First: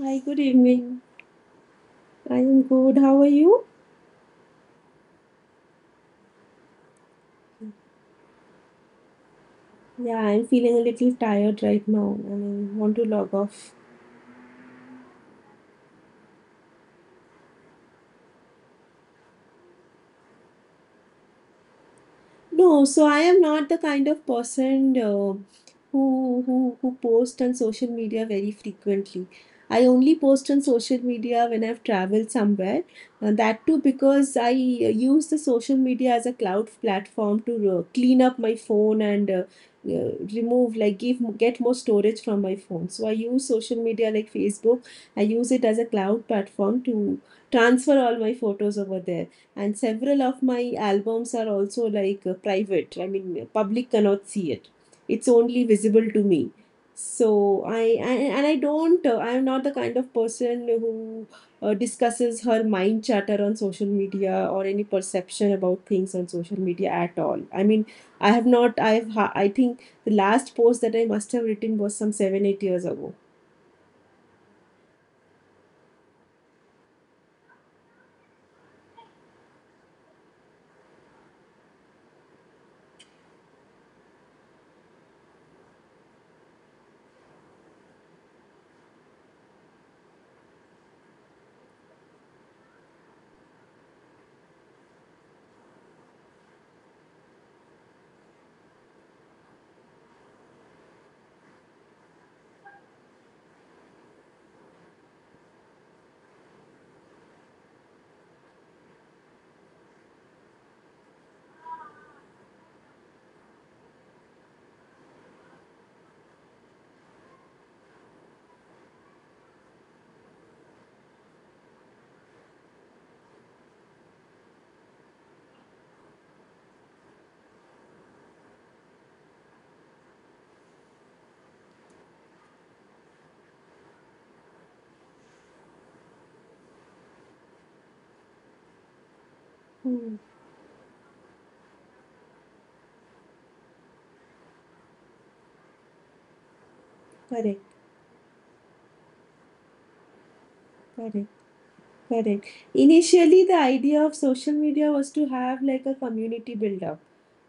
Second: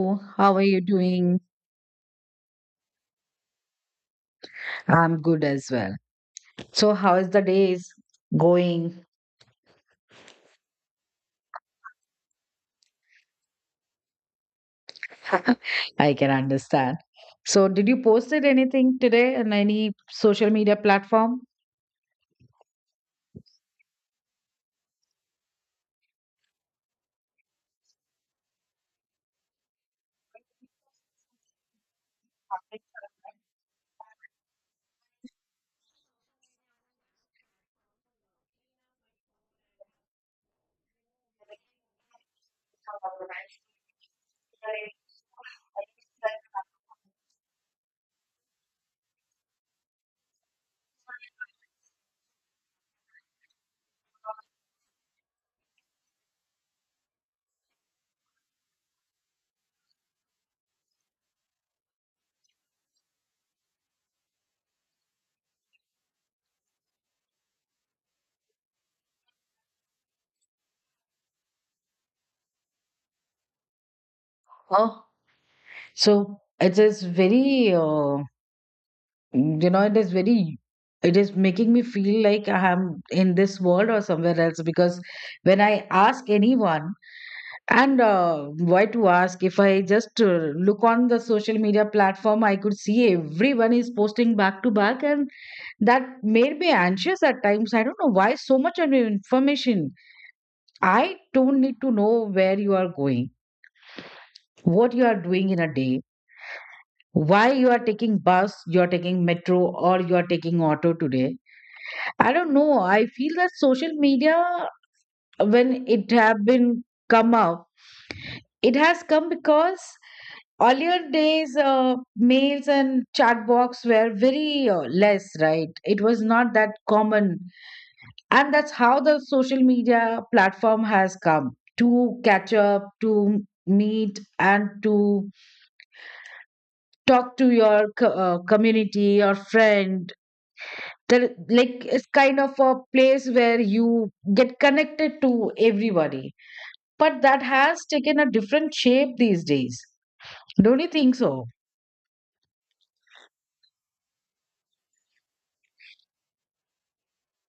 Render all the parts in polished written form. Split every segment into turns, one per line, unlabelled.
Hi, good
how are you
evening.
doing?
I am good. How are you?
I'm good as well. So, how is the day is going?
Yeah, I'm feeling a little tired right now and I want to log off.
I can understand. So, did you posted anything today on any social media platform?
No, so I am not the kind of person who post on social media very frequently. I only post on social media when I've traveled somewhere, and that too because I use the social media as a cloud platform to clean up my phone and remove, like, give get more storage from my phone. So I use social media like Facebook. I use it as a cloud platform to transfer all my photos over there, and several of my albums are also, like, private, I mean, public cannot see it. It's only visible to me. So I and I don't I am not the kind of person who discusses her mind chatter on social media, or any perception about things on social media at all. I mean, I have not I have ha- I think the last post that I must have written was some 7 8 years ago.
Oh, so it is very, it is very, it is making me feel like I am in this world or somewhere else because when I ask anyone. And why to ask if I just look on the social media platform, I could see everyone is posting back to back, and that made me anxious at times. I don't know why so much of information. I don't need to know where you are going, what you are doing in a day, why you are taking bus, you are taking metro, or you are taking auto today. I don't know. I feel that social media, when it have been come up, it has come because earlier days, mails and chat box were very less, right? It was not that common. And that's how the social media platform has come to catch up, to meet, and to talk to your community or friend.
Hmm.
Like, it's kind of a place where you get connected to everybody. But that
Correct.
has taken a different shape these days. Don't you think
Correct.
so?
Correct. Initially, the idea of social media was to have, like, a community build up.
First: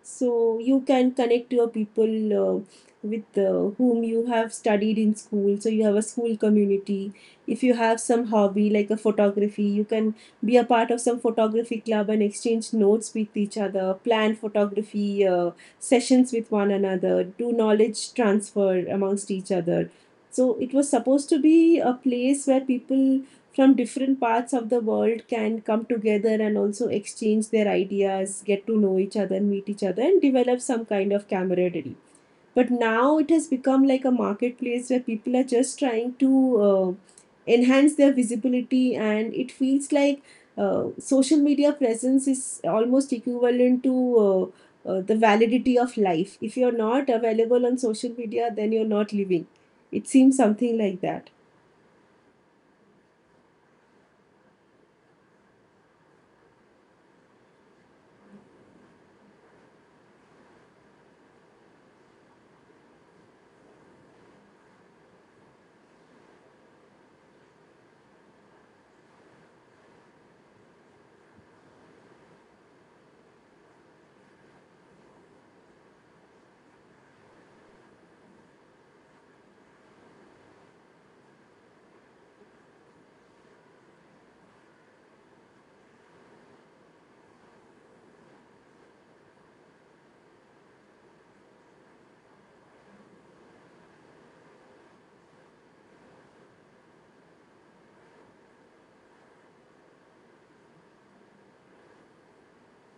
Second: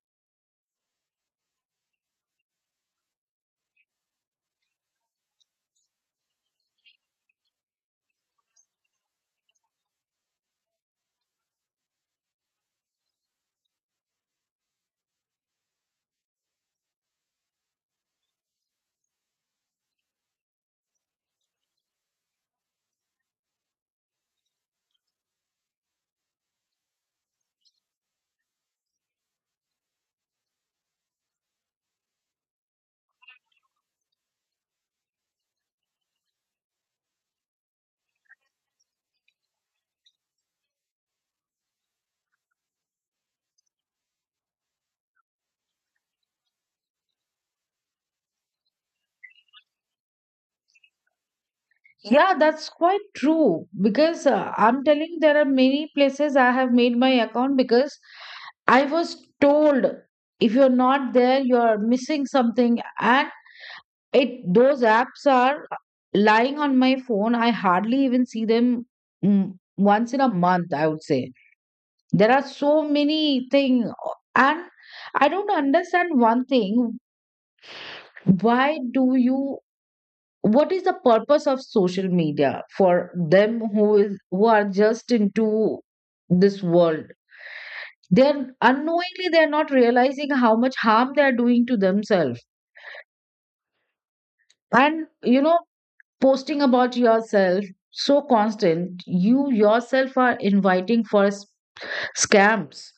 So you can connect your people with whom you have studied in school. So you have a school community. If you have some hobby like a photography, you can be a part of some photography club and exchange notes with each other, plan photography sessions with one another, do knowledge transfer amongst each other. So it was supposed to be a place where people from different parts of the world can come together, and also exchange their ideas, get to know each other, meet each other, and develop some kind of camaraderie. But now it has become like a marketplace where people are just trying to uh, enhance their visibility, and it feels like social media presence is almost equivalent to the validity of life. If you're not available on social media, then you're not living. It seems something like that.
Yeah, that's quite true because I'm telling you, there are many places I have made my account because I was told if you're not there, you're missing something, and it those apps are lying on my phone. I hardly even see them once in a month, I would say. There are so many things, and I don't understand one thing. Why do you What is the purpose of social media for them who are just into this world? They're not realizing how much harm they're doing to themselves, and posting about yourself so constant, you yourself are inviting for scams.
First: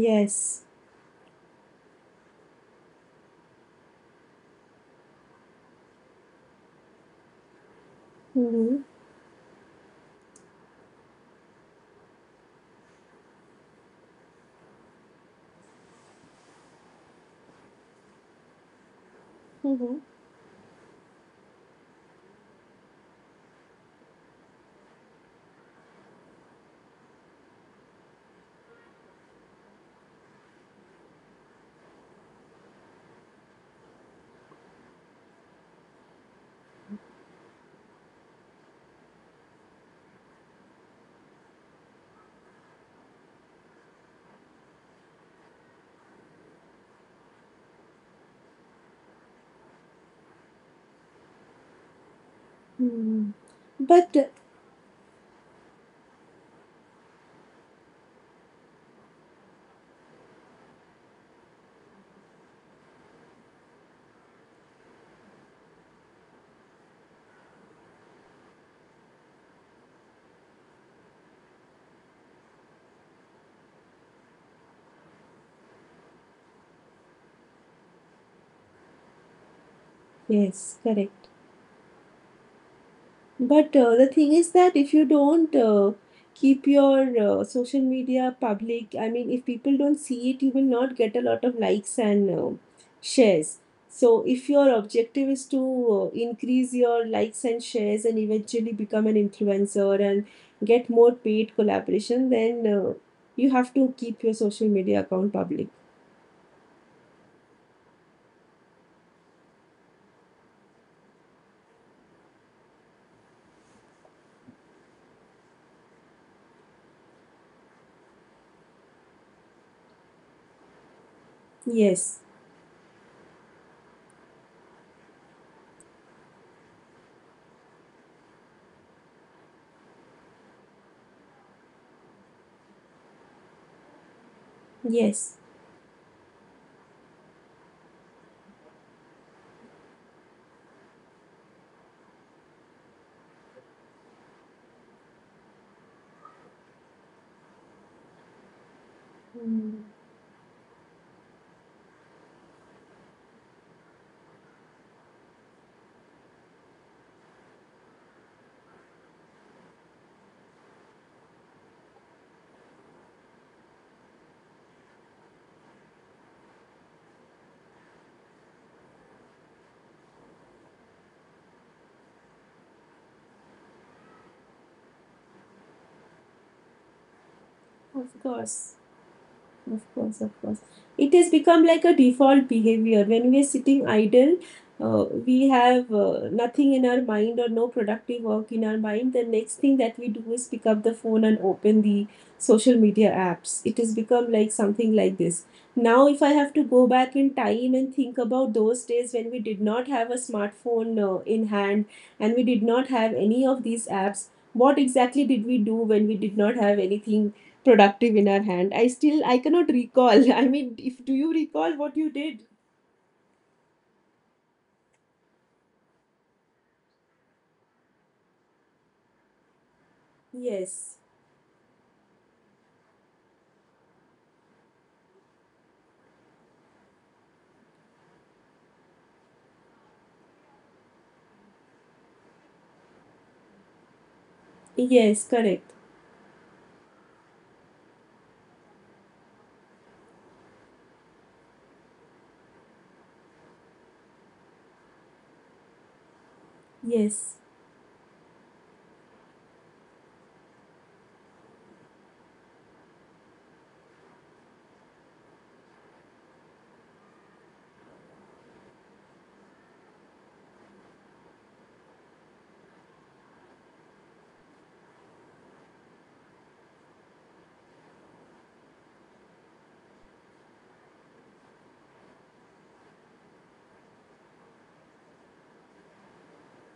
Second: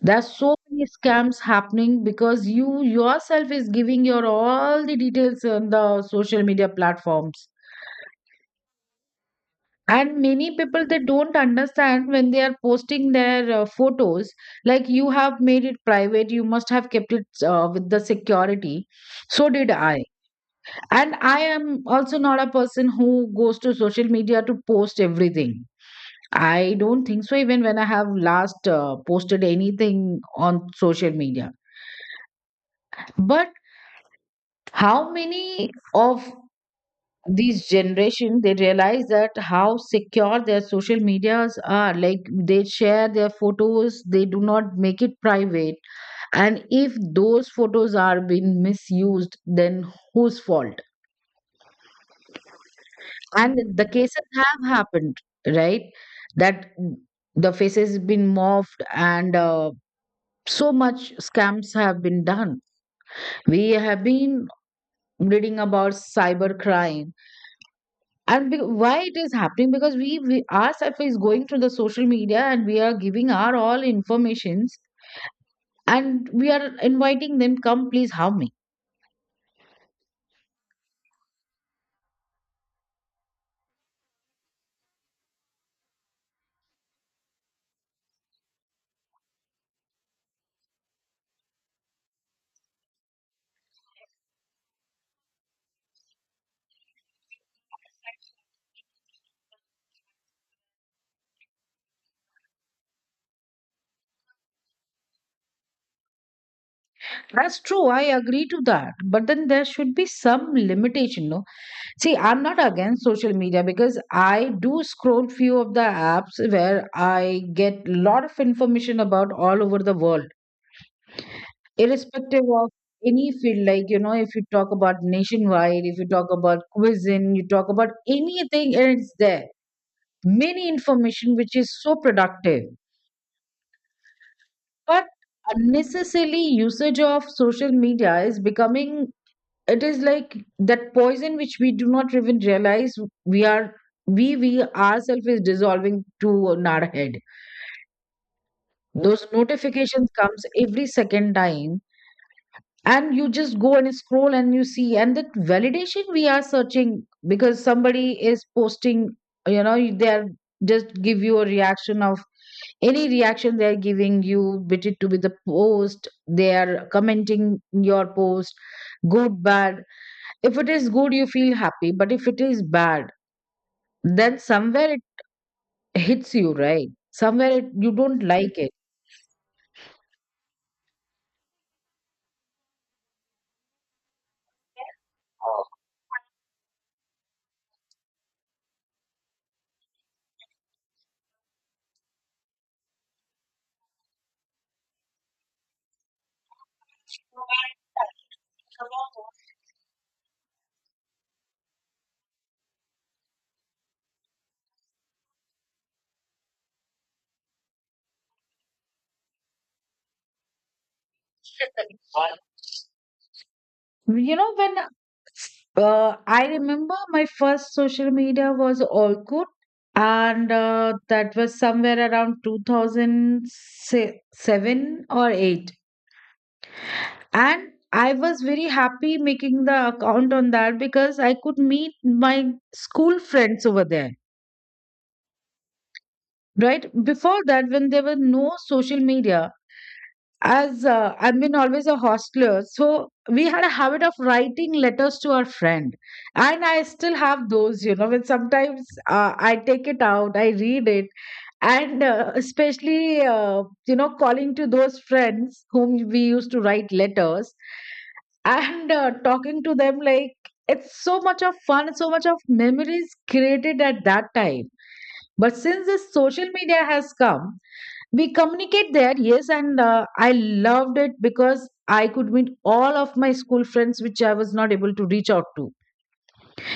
There's so many scams happening because you yourself is giving your all the details on the social media platforms.
Mhm.
And many people, they don't understand when they are posting their photos. Like, you have made it private, you must have kept it with the security. So did I.
Mhm.
And I am also not a person who goes to social media to post everything. I don't think so even when I have last posted anything on social media. But how many of these generation they realize that how secure their social medias are? Like, they share their photos, they do not make it private. And if those photos are being misused, then whose fault?
Mm.
And the
But
cases have happened, right? That the faces been morphed, and so much scams have been done. We have been reading about cyber crime. And why it is happening? Because we ourselves is going through the social media, and we are giving our all informations, and we are inviting them, come please have me.
yes, correct. But the thing is that if you don't keep your social media public, I mean, if people don't see it, you will not get a lot of likes and shares. So, if your objective is to increase your likes and shares and eventually become an influencer and get more paid collaboration, then you have to keep your social media account public.
That's true, I agree to that, but then there should be some limitation, no? See, I'm not against social media, because I do scroll few of the apps where I get lot of information about all over the world,
Yes,
irrespective of any field. Like, you know, if you talk about nationwide, if you talk about cuisine, you talk about anything, and it's there. Many information which is so productive. But
yes.
unnecessarily usage of social media is becoming, it is like that poison which we do not even realize. We are we we ourselves is dissolving to in our head. Those
Mm.
notifications comes every second time, and you just go and scroll and you see, and that validation we are searching because somebody is posting, you know, they are just give you a reaction of any reaction. They are giving you, bit it to be the post, they are commenting your post, good, bad. If it is good, you feel happy, but if it is bad, then somewhere it hits you, right? Somewhere it, you
Of
don't like it.
course. Of course, of course. It has become like a default behavior. When we are sitting idle, we have nothing in our mind, or no productive work in our mind. The next thing that we do is pick up the phone and open the social media apps. It has become like something like this. Now, if I have to go back in time and think about those days when we did not have a smartphone in hand, and we did not have any of these apps, what exactly did we do when we did not have anything productive in our hand? I still, I cannot recall I mean, if do you recall what you did?
You know, when I remember my first social media was Orkut, and
Yes.
that was somewhere around 2007 or 8. And I was very happy making the account on that because I could meet my school friends over there.
Yes, correct.
Right before that, when there were no social media, as I've been always a hostler, so we had a habit of writing letters to our friend, and I still
Yes.
have those. You know, when sometimes I take it out, I read it, and especially calling to those friends whom we used to write letters, and talking to them, like, it's so much of fun, so much of memories created at that time. But since this social media has come, we communicate there, yes, and I loved it because I could meet all of my school friends which I was not able to reach out to.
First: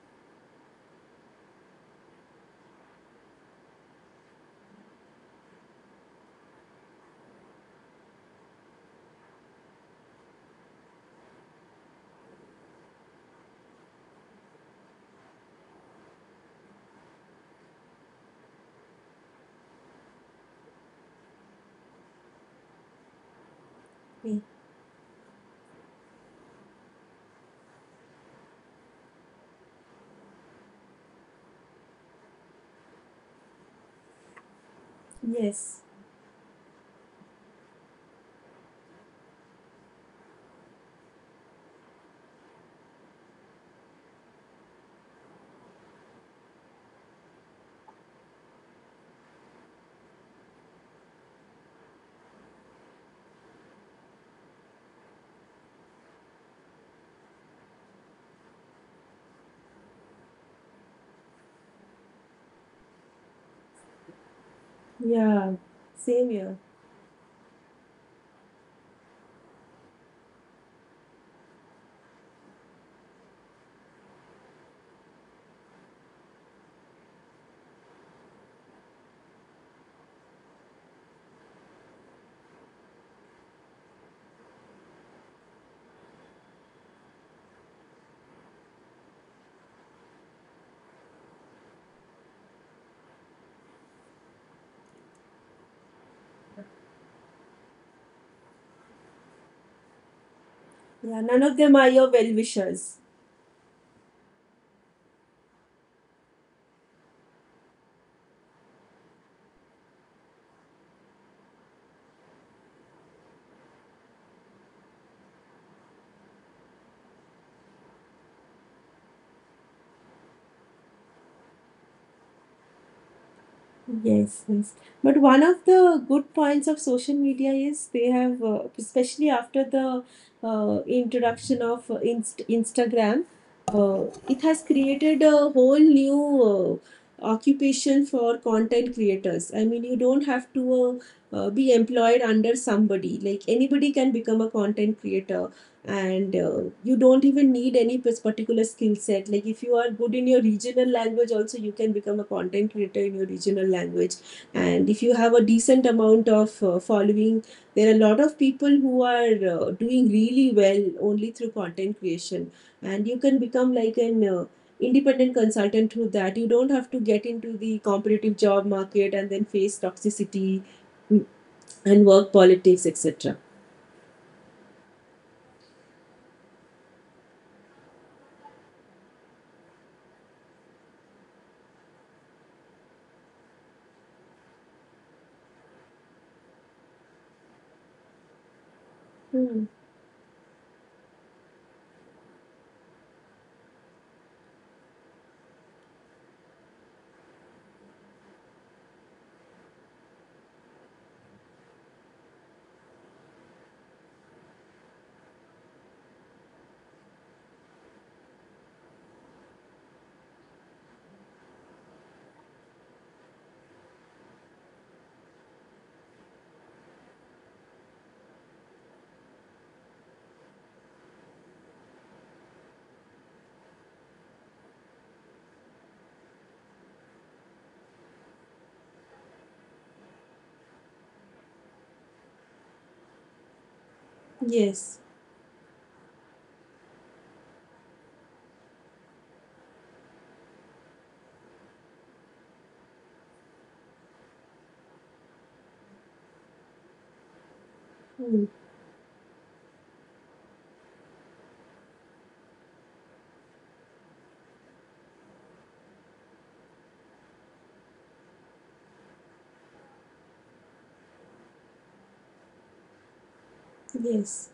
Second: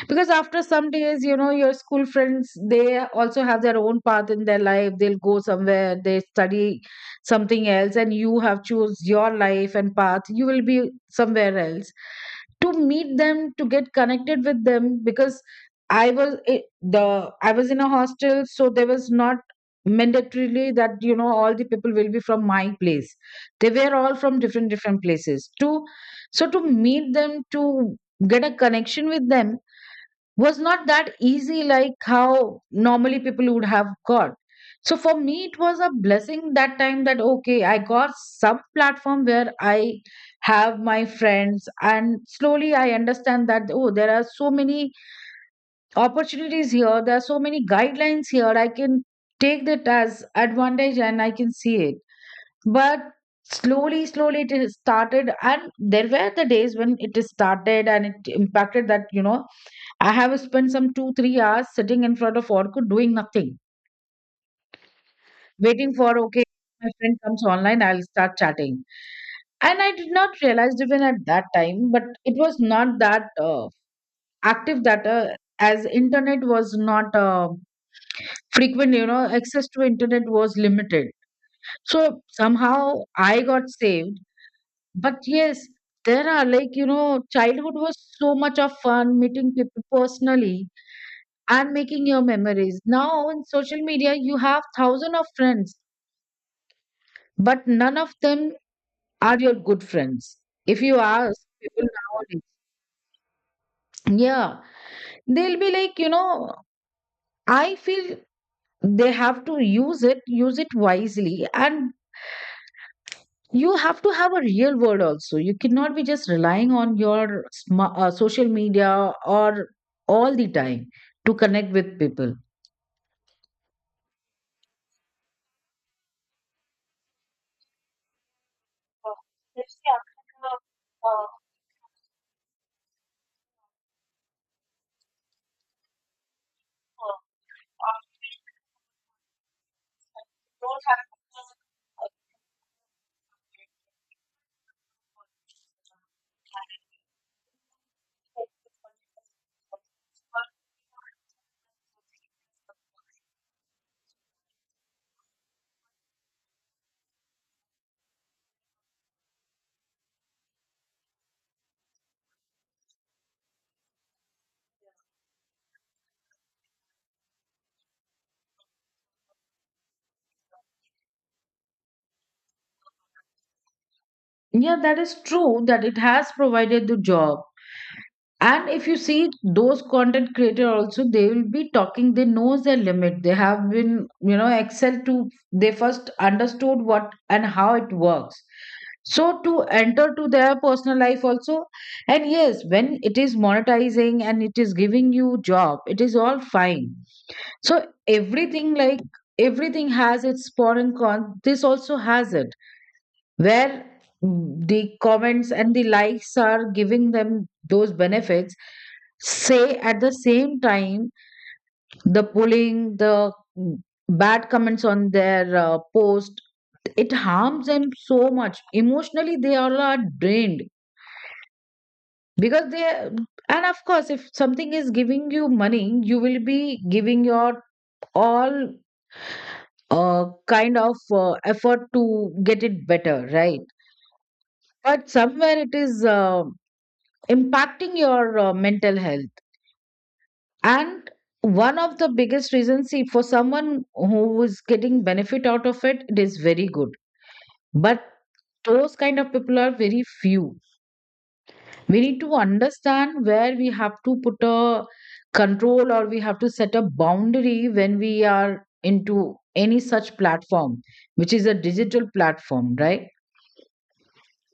Because after some days, you know, your school friends, they also have their own path in their life, they'll go somewhere, they study something else, and you have choose your life and path, you will be somewhere else. To meet them, to get connected with them, because i was i- the I was in a hostel. So there was not mandatorily that, you know, all the people will be from my place. They were all from
Me.
different different places to so to meet them, to get a connection with them, was not that easy like how normally people would have got. So for me, it was
Yes.
a blessing that time that, okay, I got some platform where I have my friends. And slowly I understand that, oh, there are so many opportunities here, there are so many guidelines here, I can take that as advantage and I can see it. But slowly slowly it is started, and there were the days when it is started and it impacted that, you know, I have spent some two, 3 hours sitting in front of Orkut doing nothing,
Yeah.
waiting for,
Same
okay,
here.
my friend comes online, I'll start chatting. And I did not realize even at that time, but it was not that active, that as internet was not frequent, access to internet was limited. So somehow I got saved. But yes, there are, like, childhood was so much of fun, meeting people personally and making your memories. Now on social media, you have thousands of friends, but none of them are your good friends. If you
Yeah,
ask
none of them
people
are your well
nowadays,
wishers.
yeah, they'll be like, I feel they have to use it wisely, and you have to have a real world also. You cannot be just relying on your social media or all the time to connect with people.
Yes, yes. But one of the good points of social media is they have, especially after the introduction of Instagram, it has created a whole new occupation for content creators. I mean, you don't have to be employed under somebody. Like, anybody can become a content creator, and you don't even need any particular skill set. Like, if you are good in your regional language, also you can become a content creator in your regional language. And if you have a decent amount of following, there are a lot of people who are doing really well only through content creation, and you can become like an independent consultant through that. You don't have to get into the competitive job market and then face toxicity mm, and work politics, etc.
Yeah, that is true that it has provided the job. And if you see those content creator also, they will be talking, they knows their limit, they have been, excel to, they first understood what and how it works. So to
Hmm.
enter to their personal life also. And yes, when it is monetizing and it is giving you job, it is all fine. So everything, like, everything has its pro and con, this also has it, where the comments and the likes are giving them those benefits. Say, at the same time, the bullying, the mm, bad comments on their post, it harms them so much emotionally, they all are drained. Because they and of course, if something is giving you money, you will be giving your all kind of effort to get it better, right?
Yes.
But somewhere it is impacting your mental health. And one of the biggest reasons, see, for someone who is getting benefit out of it, it is very good. But
Hmm.
those kind of people are very few. We need to understand where we have to put a control, or we have to set a boundary when we are into any such platform which is a digital platform, right?
Yes.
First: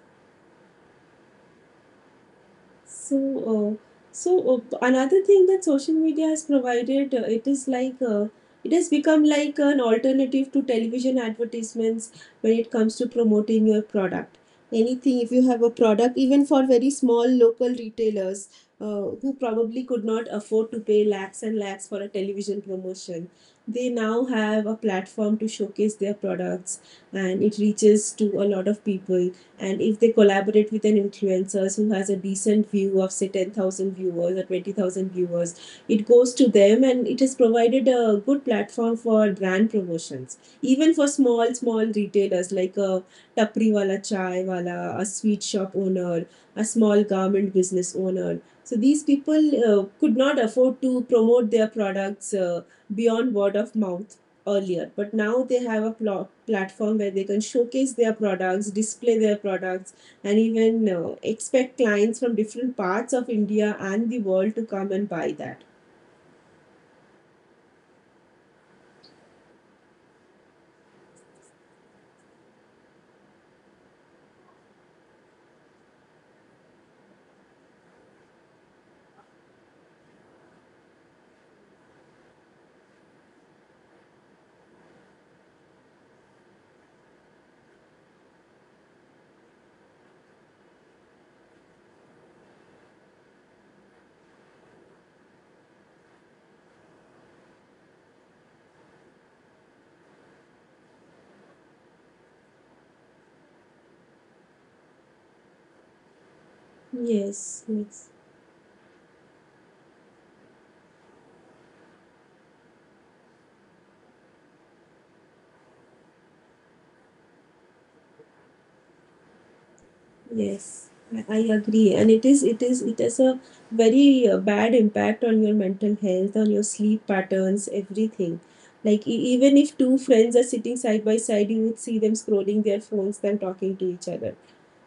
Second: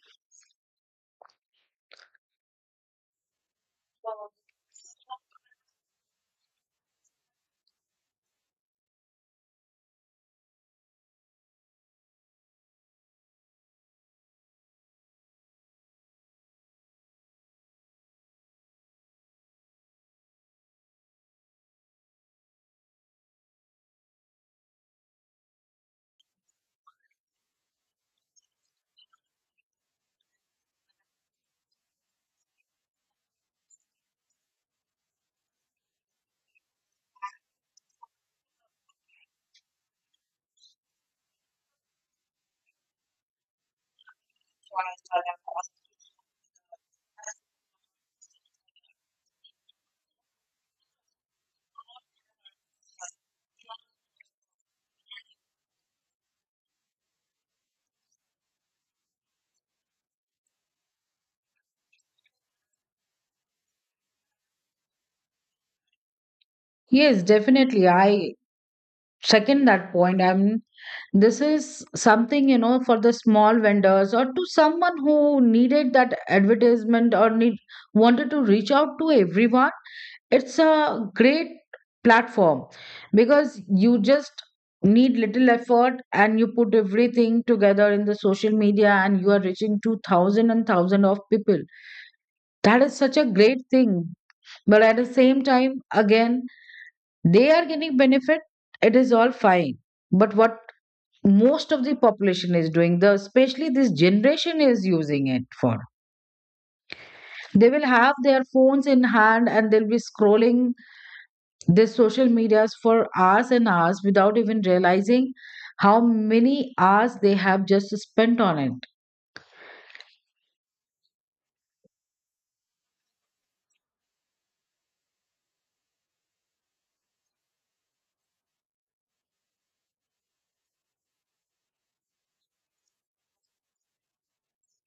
So, uh, so, another thing that social media has provided, it is like it has become like an alternative to television advertisements when it comes to promoting your product. Anything, if you have a product, even for very small local retailers who probably could not afford to pay lakhs and lakhs for a television promotion, they now have a platform to showcase their products, and it reaches to a lot of people. And if they collaborate with an influencer who has a decent view of, say, 10,000 viewers or 20,000 viewers, it goes to them, and it has provided a good platform for brand promotions, even for small small retailers like a tapri wala, chai wala, a sweet shop owner, a small garment business owner. So these people could not afford to promote their products beyond word of mouth earlier, but now they have a platform where they can showcase their products, display their products, and even expect clients from different parts of India and the world to come and buy that.
Yes, definitely, I second that point. I mean, this is something, for the small vendors, or to someone who needed that advertisement or need wanted to reach out to everyone, it's a great platform. Because you just need little effort, and you put everything together in the social media, and you are reaching to thousand and thousand of people. That is such a great thing. But at the same time, again, they are getting benefit, it is all fine. But what most of the population is doing, the especially this generation is using it for,
Yes,
they will
yes,
have their phones in hand and they'll be scrolling the social medias for hours and hours without even realizing how many hours they have just spent on it.
yes. I agree, and it has a very bad impact on your mental health, on your sleep patterns, everything. Like, even if two friends are sitting side by side, you would see them scrolling their phones than talking to each other.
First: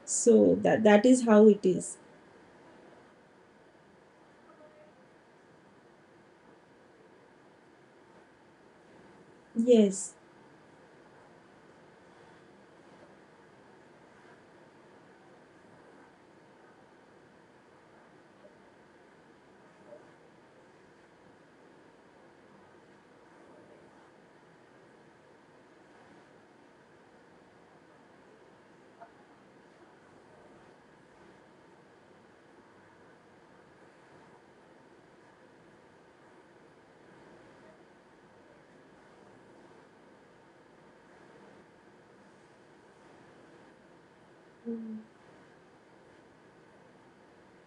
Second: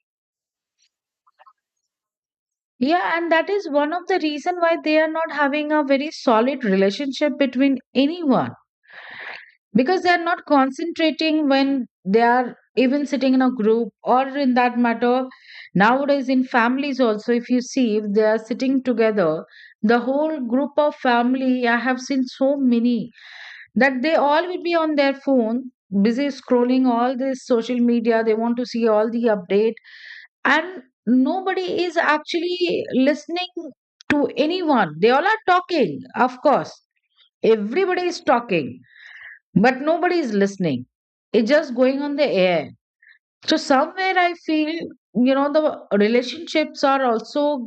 So that is how it is.
Yeah, and that is one of the reason why they are not having a very solid relationship between anyone, because they
Yes.
are not concentrating when they are even sitting in a group or in that matter. Nowadays in families also, if you see, if they are sitting together, the whole group of family, I have seen so many that they all will be on their phone, busy scrolling all this social media. They want to see all the update, and nobody is actually listening to anyone. They all are talking, of course everybody is talking, but nobody is listening. It's just going on the air. So somewhere I feel, the relationships are also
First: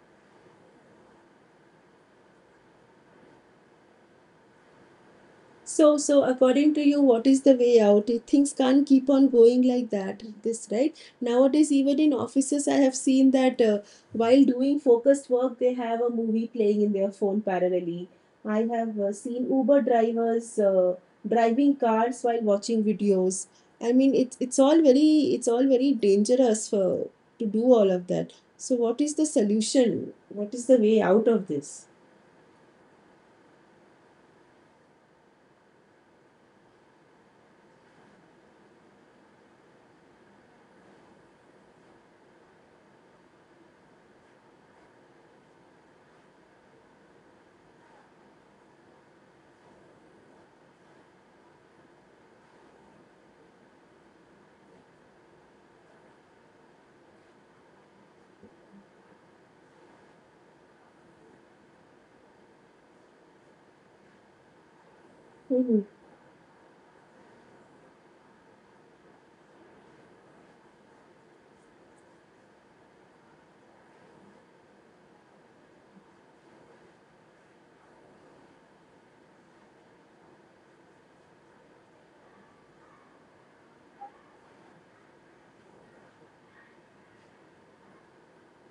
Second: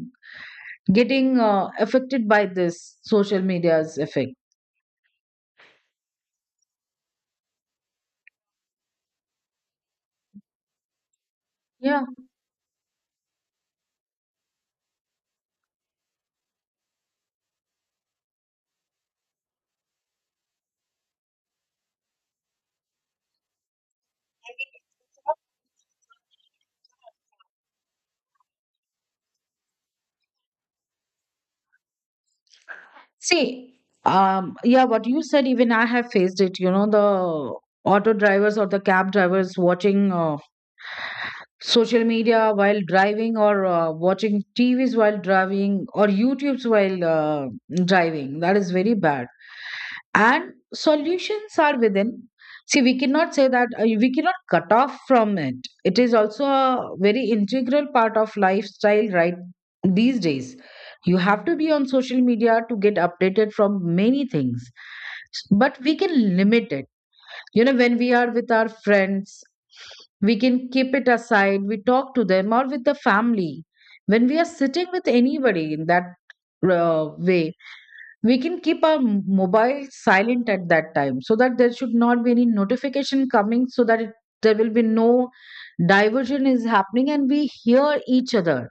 getting affected by this social media's effect.
So, according to you, what is the way out? Things can't keep on going like that. This, right, nowadays, even
Yeah.
in offices, I have seen that while doing focused work, they have a movie playing in their phone parallelly. I have seen Uber drivers driving cars while watching videos. I mean, it's all very dangerous for to do all of that. So, what is the solution? What is the way out of this?
See, yeah, what you said, even I have faced it, the auto drivers or the cab drivers watching social media while driving, or watching TVs while driving, or YouTubes while driving. That is very bad. And solutions are within. See, we cannot say that we cannot cut off from it. It is also a very integral part of lifestyle, right, these days. You have to be on social media to get updated from many things, but
Hmm.
we can limit it. When we are with our friends, we can keep it aside, we talk to them, or with the family. When we are sitting with anybody in that way, we can keep our mobile silent at that time, so that there should not be any notification coming, so that it, there will be no diversion is happening and we hear each other.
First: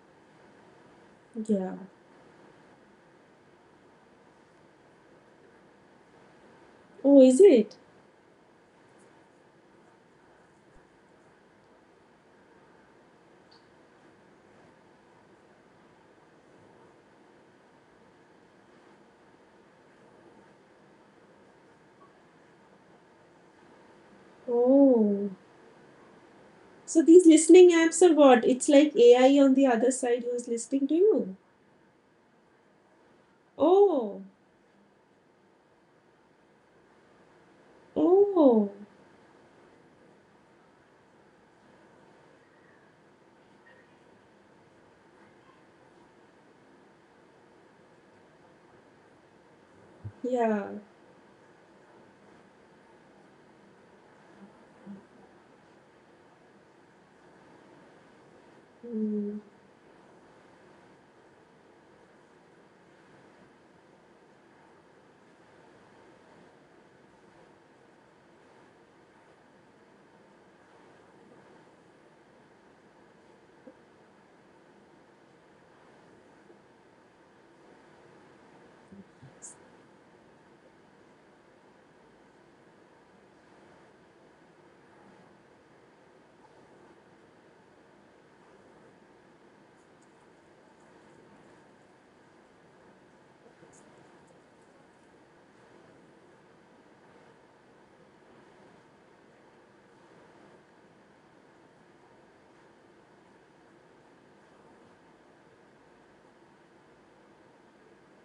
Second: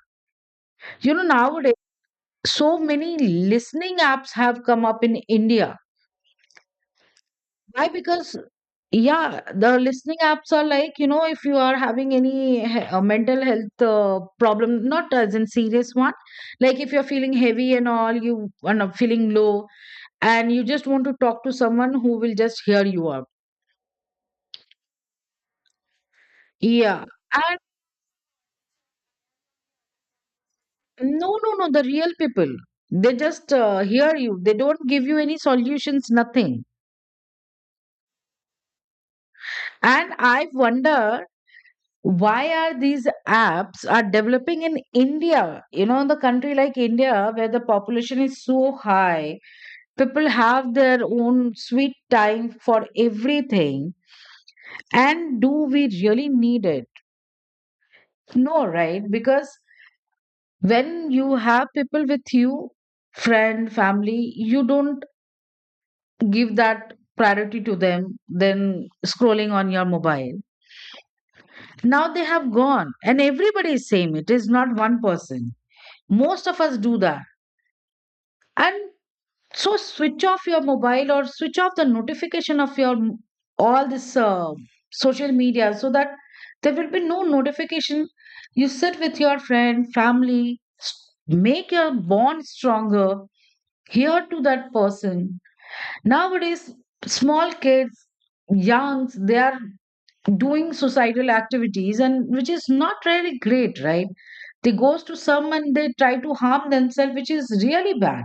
Nowadays,
Yeah.
so many listening apps have come up in India.
Oh, is it?
Why? Because, yeah, the listening apps are like, if you are having any mental health problem, not as in serious one, like if you're feeling heavy and all, you are not feeling low, and you just want to talk to someone who will just hear you out.
Oh. So
Yeah.
these
And
listening apps are what? It's like AI on the other side who's listening to
no,
you.
no, no, the real people, they just hear
Oh,
you. They don't give you any solutions, nothing.
oh,
And I wonder why are these apps are developing in India. The country like India, where the population is so high, people
yeah.
have their own sweet time for everything, and do we really need it? No, right?
Hmm.
Because when you have people with you, friend, family, you don't give that priority to them than scrolling on your mobile. Now they have gone and everybody is same, it is not one person, most of us do that. And so, switch off your mobile or switch off the notification of your all this social media, so that there will be no notification. You sit with your friend, family, make your bond stronger. Hear to that person. Nowadays, small kids, youngs, they are doing suicidal activities, and which is not really great, right? They goes to some and they try to harm themselves, which is really bad.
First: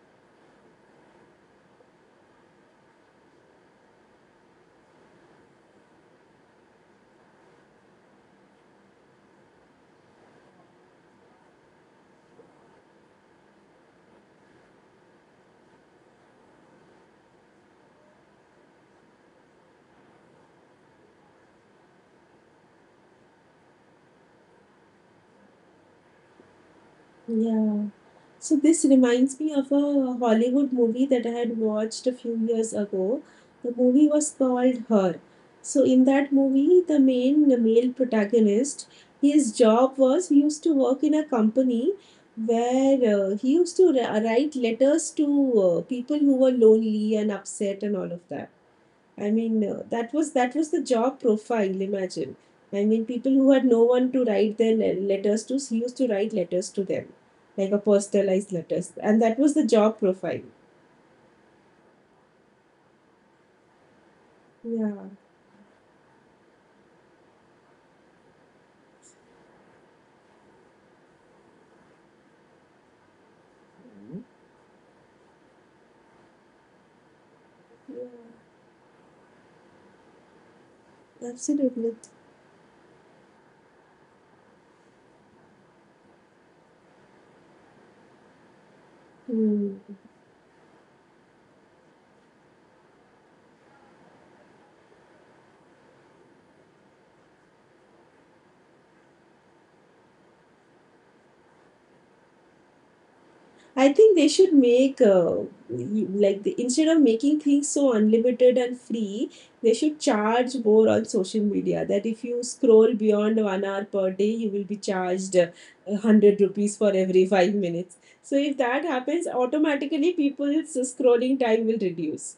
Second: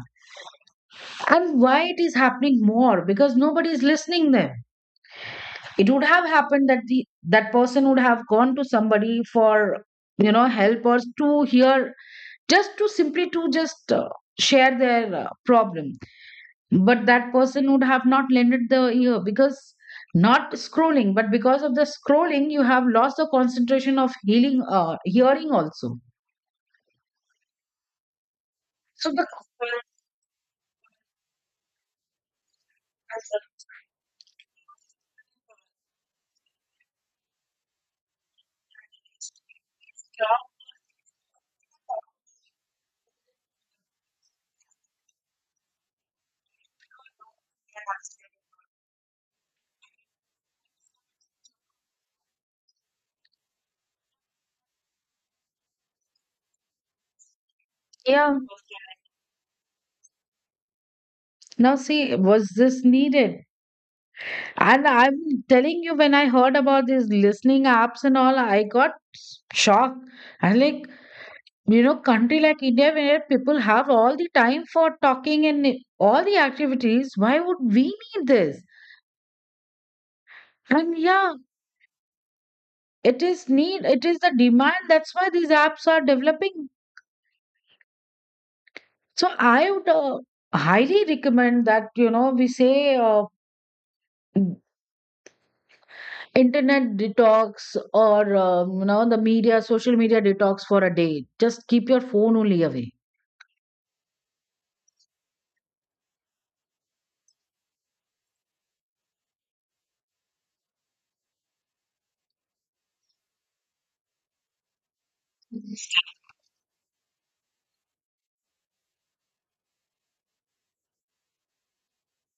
And why it is happening more? Because nobody is listening them. It would have happened that the that person would have gone to somebody for, help, or to hear, just to simply to just share their problem. But that person would have not lended the ear, because, not scrolling, but because of the scrolling you have lost the concentration of healing, hearing also.
Yeah. So this
So the
reminds me of a Hollywood movie that I had watched a few years ago. The movie was called Her. So in that movie, the main the male protagonist, his job was he used to work in a company where he used to write letters to people who were lonely and upset and all of that. I mean, that was the job profile. Imagine. I mean, people who had no one to write their letters to, he used to write letters to them, like a
yeah,
personalized letters, and that was the job profile.
now see, was this needed? And
Yeah.
I'm telling you, when I heard about these listening apps and all, I got shocked. And like, country like India, where people have all
Mhm.
the time for talking and all the activities, why would we
Yeah.
need this? And yeah,
Absolutely.
it is need, it is the demand. That's why these apps are developing. So I
Hmm.
would highly recommend that, we say, internet detox, or the media social media detox for a day, just keep your phone only away.
I think they should make, instead of making things so unlimited and free, they should charge more on social media. That if you scroll beyond 1 hour per day, you will be charged 100 rupees for every 5 minutes. So if that happens, automatically people's scrolling time will reduce.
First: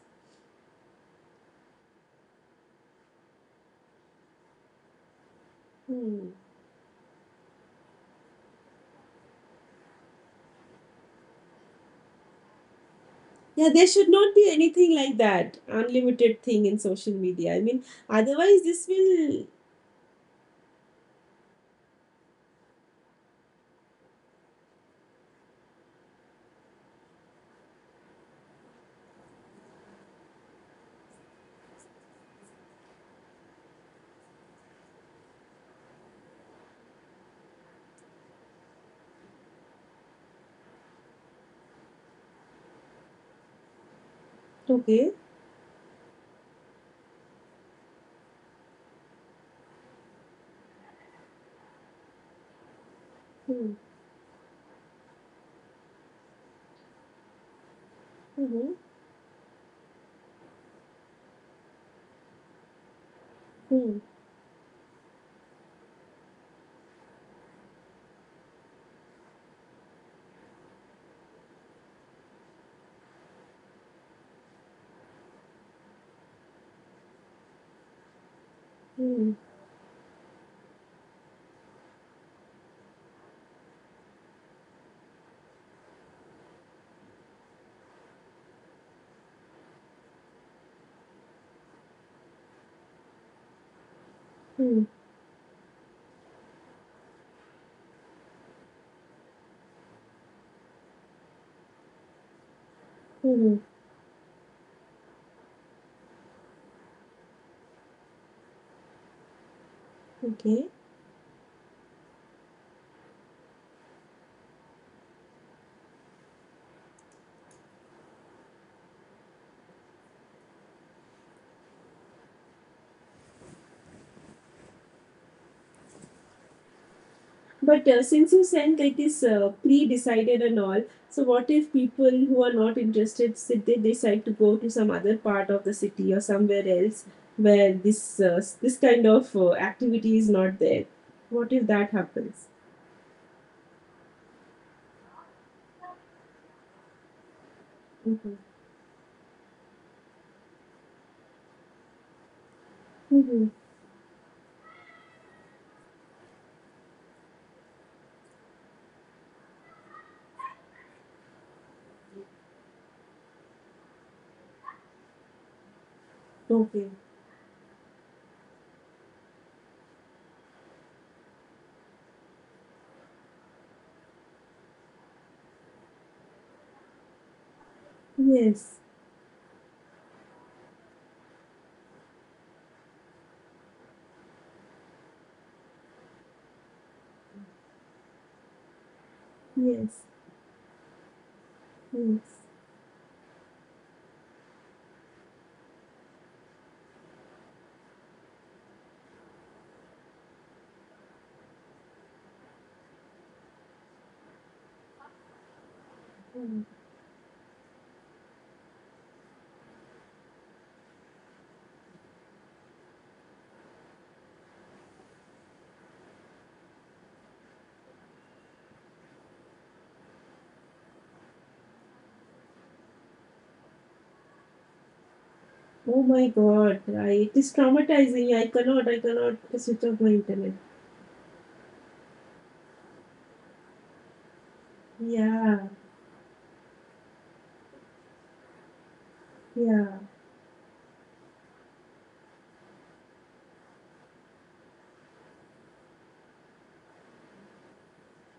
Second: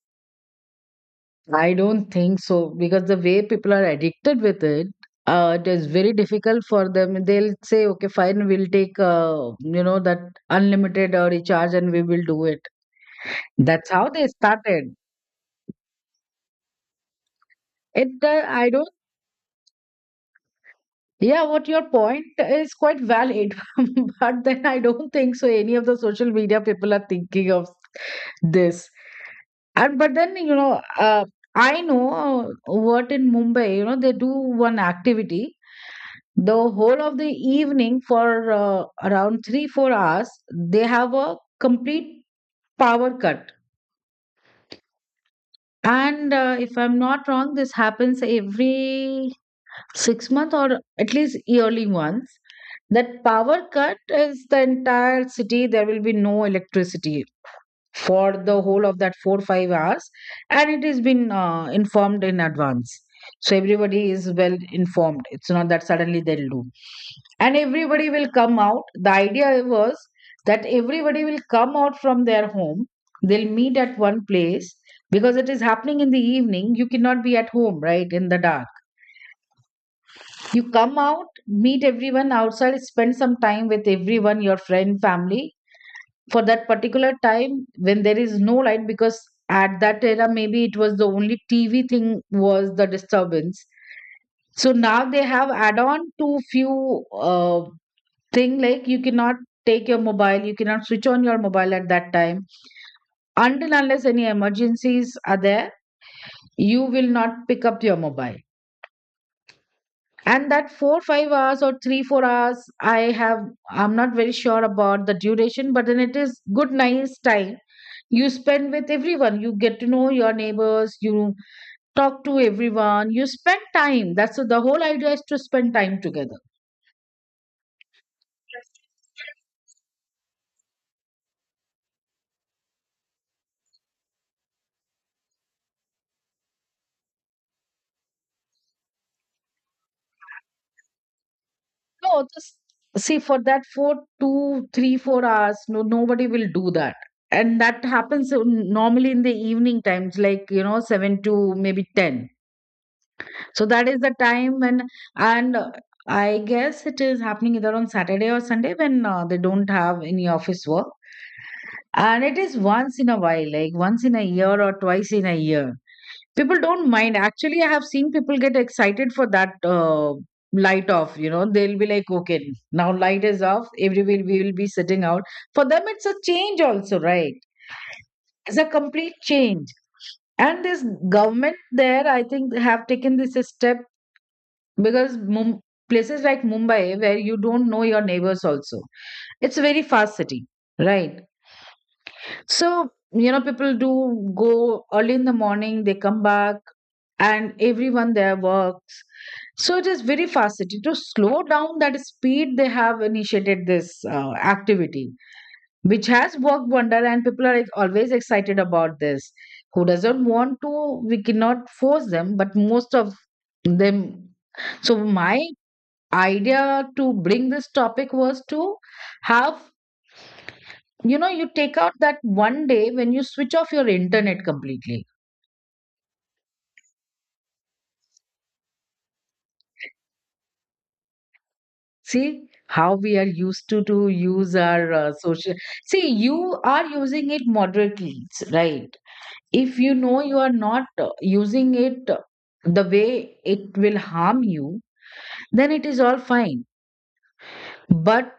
I don't think so, because the way people are addicted with it, it is very
Hmm.
difficult for them. They'll say, okay, fine, we'll take that unlimited recharge, and we will do it.
Yeah, there
That's how
should
they
not be anything
started
like that unlimited thing in social media. I mean,
it. uh,
otherwise
i
this
don't
will.
yeah what your point is quite valid. But then I don't think so any of the social media people are thinking of this. And but then, I know what in Mumbai, they do one activity. The whole of the evening, for around 3-4 hours, they have a complete power cut.
Okay.
And if I'm not wrong, this happens every 6 month, or at least yearly once. That power
Hmm.
cut is the entire city. There will be no electricity for the
Mhm.
whole of that 4 5 hours. And it has been informed in advance, so
Hmm.
everybody is well informed, it's not that suddenly they'll do. And everybody will come out. The idea was that everybody will come out from their home, they'll meet at one place, because it is happening in the evening, you cannot be at home, right, in the dark.
Hmm.
You come out, meet everyone outside, spend some time with everyone, your friend, family, for that particular time when there is no light, because at that era, maybe it was the only, TV thing was the disturbance. So
Hmm.
now they have add on to few uh, thing, like you cannot take your mobile, you cannot switch on your mobile at that time,
Hmm.
until unless any emergencies are there, you will not pick up your mobile. And
Okay.
that 4 5 hours or 3 4 hours, i have I'm not very sure about the duration, but then it is good, nice time. You spend with everyone, you get to know your neighbors, you talk to everyone, you spend time. That's the whole idea, is to spend time together.
But since you sent like this pre-decided and all, so what if people who are not interested, sit they decide to go to some other part of the city or somewhere else where this this kind of activity is not there? What if that
No,
happens?
just see, for that, for two three four hours, no, nobody will do that. And that happens,
Mm-hmm.
normally in the evening times, like 7 to maybe 10.
Mm-hmm.
So that is the time when. And I guess it is happening either on Saturday or Sunday, when they don't have any office work. And it is once in a while, like once in a year or twice in a year. People don't
Okay.
mind. Actually, I have seen people get excited for that light off. You know, they'll be like, okay, now light is off. Everybody, we will be sitting out. For them, it's a change also, right? It's a
Yes.
complete change. And this government there, I think, have taken this a step, because, places like Mumbai, where you don't know your neighbors also, it's a very
Yes.
fast city, right?
Yes.
So, people do go early in the morning, they come back, and everyone there works. So it is very fast. To slow down that speed, they have initiated this activity, which has
Mm.
worked wonder, and people are like, always excited about this. Who doesn't want to, we cannot force them, but most of them. So my idea to bring this topic was to have, you take out that one day when you switch off your internet completely.
Oh my God! It is traumatizing. I cannot. I cannot switch off my internet.
See how we are used to use our social.
Yeah.
See, you are using it moderately, right? If
Yeah.
you know you are not using it the way it will harm you, then it is all fine. But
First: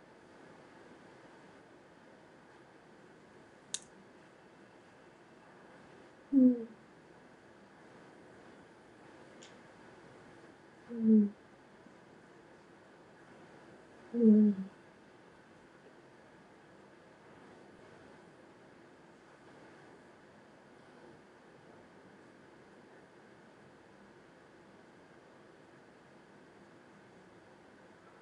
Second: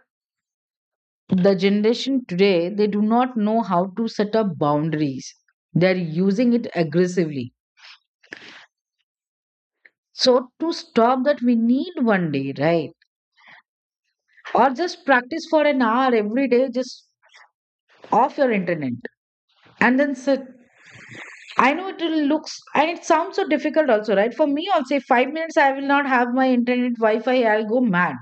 the generation today, they do not know how to set up boundaries. They're using
Mm.
it aggressively. So to stop
Mm.
that, we need one day, right?
Yeah.
Or just practice for an hour every day, just off your internet and then sit. I know it will looks, and it sounds so difficult also, right? For me also, if 5 minutes I will not have my internet wi-fi, I'll go mad.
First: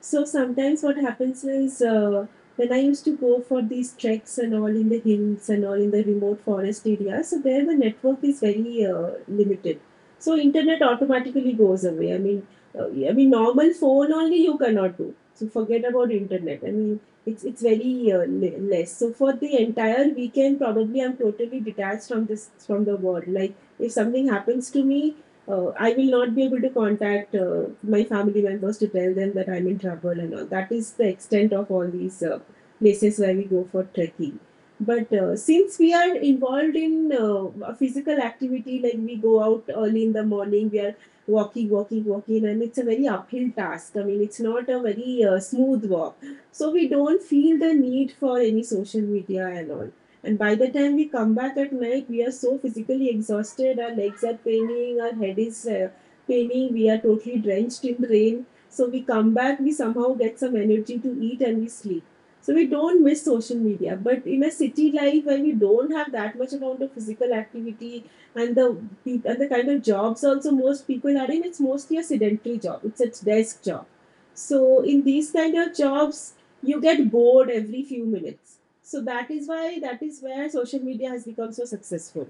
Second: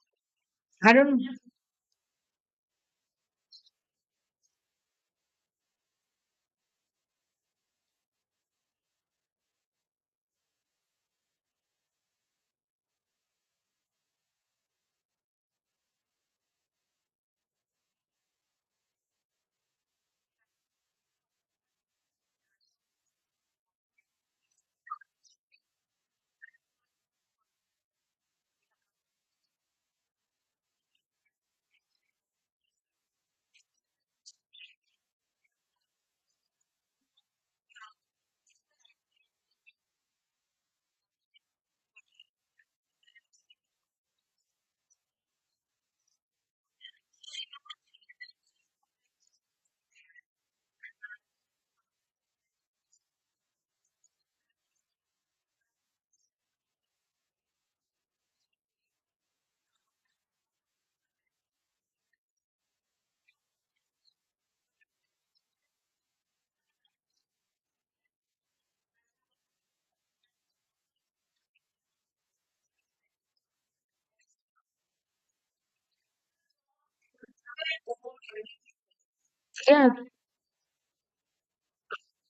So sometimes
i
what
don't
happens is when I used to go for these treks and all in the hills and all in the remote forest areas, so there the network is very limited. So internet automatically goes away. I mean, normal phone only you cannot do, so forget about internet. I mean, it's very less. So for the entire weekend, probably I'm totally detached from the world. Like, if something happens to me, I will not be able to contact my family members to tell them that I'm in trouble and all. That is the extent of all these places where we go for trekking. But since we are involved in a physical activity, like, we go out early in the morning, we are walking, walking, walking, and it's a very uphill task. I mean, it's not a very smooth walk. So we don't feel the need for any social media and all. And by the time we come back at night, we are so physically exhausted, our legs are paining, our head is paining, we are totally drenched in rain. So we come back, we somehow get some energy to eat, and we sleep. So we don't miss social media. But in a city life where we don't have that much amount of physical activity, and the kind of jobs also most people are in, it's mostly a sedentary job. It's a desk job. So in these kind of jobs, you get bored every few minutes, so
yeah
that is where social media has become so successful.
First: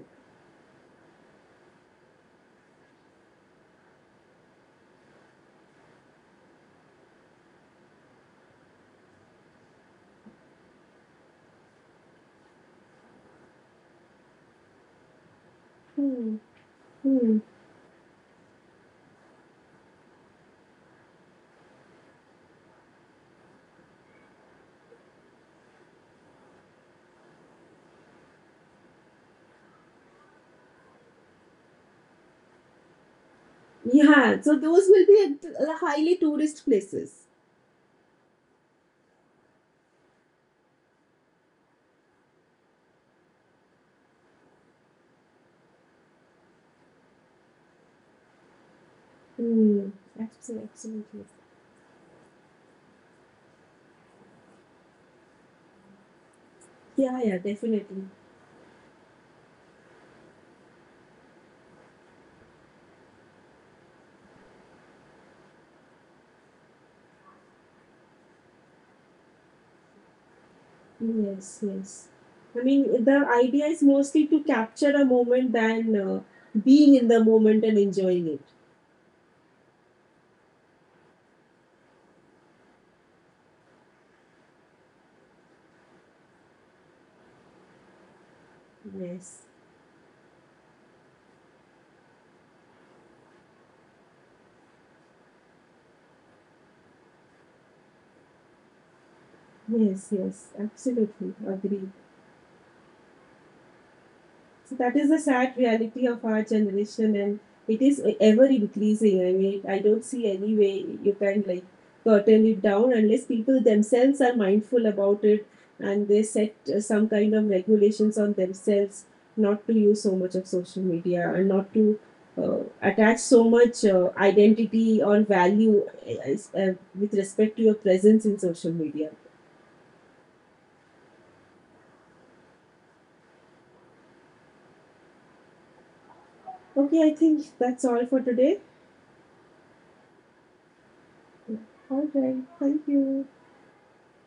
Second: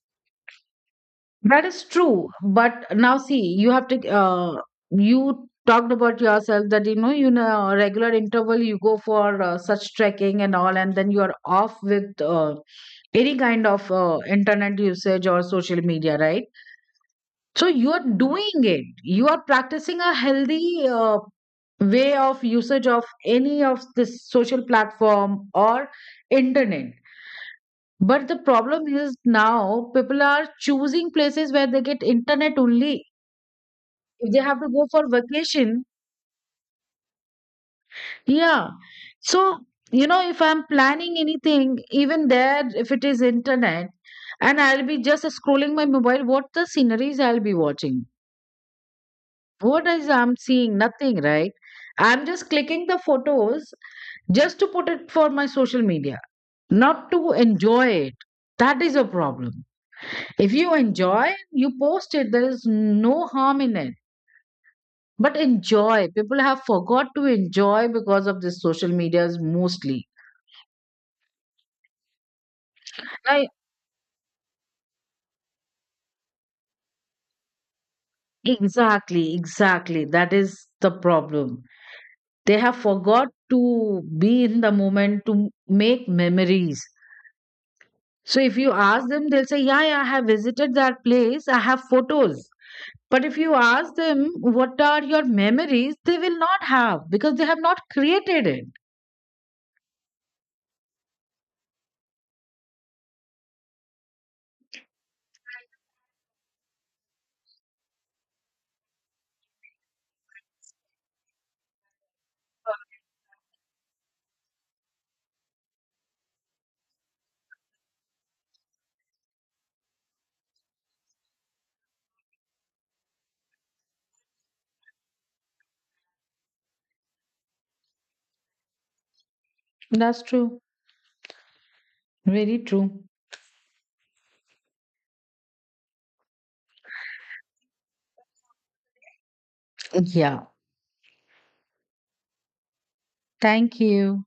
that is true, but now see, you have to, you talked about yourself that, you know, regular interval you go for such trekking and all, and then you are off with any kind of internet usage or social media,
Hmm.
right?
Hmm.
So you are doing it. You are practicing a healthy way of usage of any of this social platform or internet. But the problem is, now people are choosing places where they get internet only. If
Yeah,
they
so
have to
those
go
will
for
be
vacation,
highly tourist places.
yeah. So, if I'm planning anything, even there, if it is internet, and I'll be just scrolling my mobile, what the sceneries I'll be watching? What
Hmm.
is I'm
Absolutely.
seeing? Nothing,
Absolutely.
right? I'm just clicking the photos just to put it for my social media, not
Yeah,
to
yeah,
enjoy
definitely.
it. That is a problem. If you enjoy, you post it. There is no harm in it. But enjoy. People have forgot to enjoy because of this social medias mostly.
Yes. Yes. I mean, the
Right?
idea is mostly to capture a moment than being in the moment and enjoying it.
Exactly, exactly. That is the problem. They have forgot to be in the moment to make memories. So if you ask them,
Yes.
they'll say, yeah, yeah, I have visited that place, I have photos. But if you ask them, what are your memories? They will not have, because they have not created it.
Yes. Yes. Absolutely. Agree. So that is the sad reality of our generation, and it is ever increasing. I mean, I don't see any way you can, like, curtain it down unless people themselves are mindful about it, and they set some kind of regulations on themselves not to use so much of social media, and not to attach so much identity or value with respect to your presence in social media.
That's true. Very true.
Okay, I think that's all for today.
Yeah.
All right, thank you.
Thank you.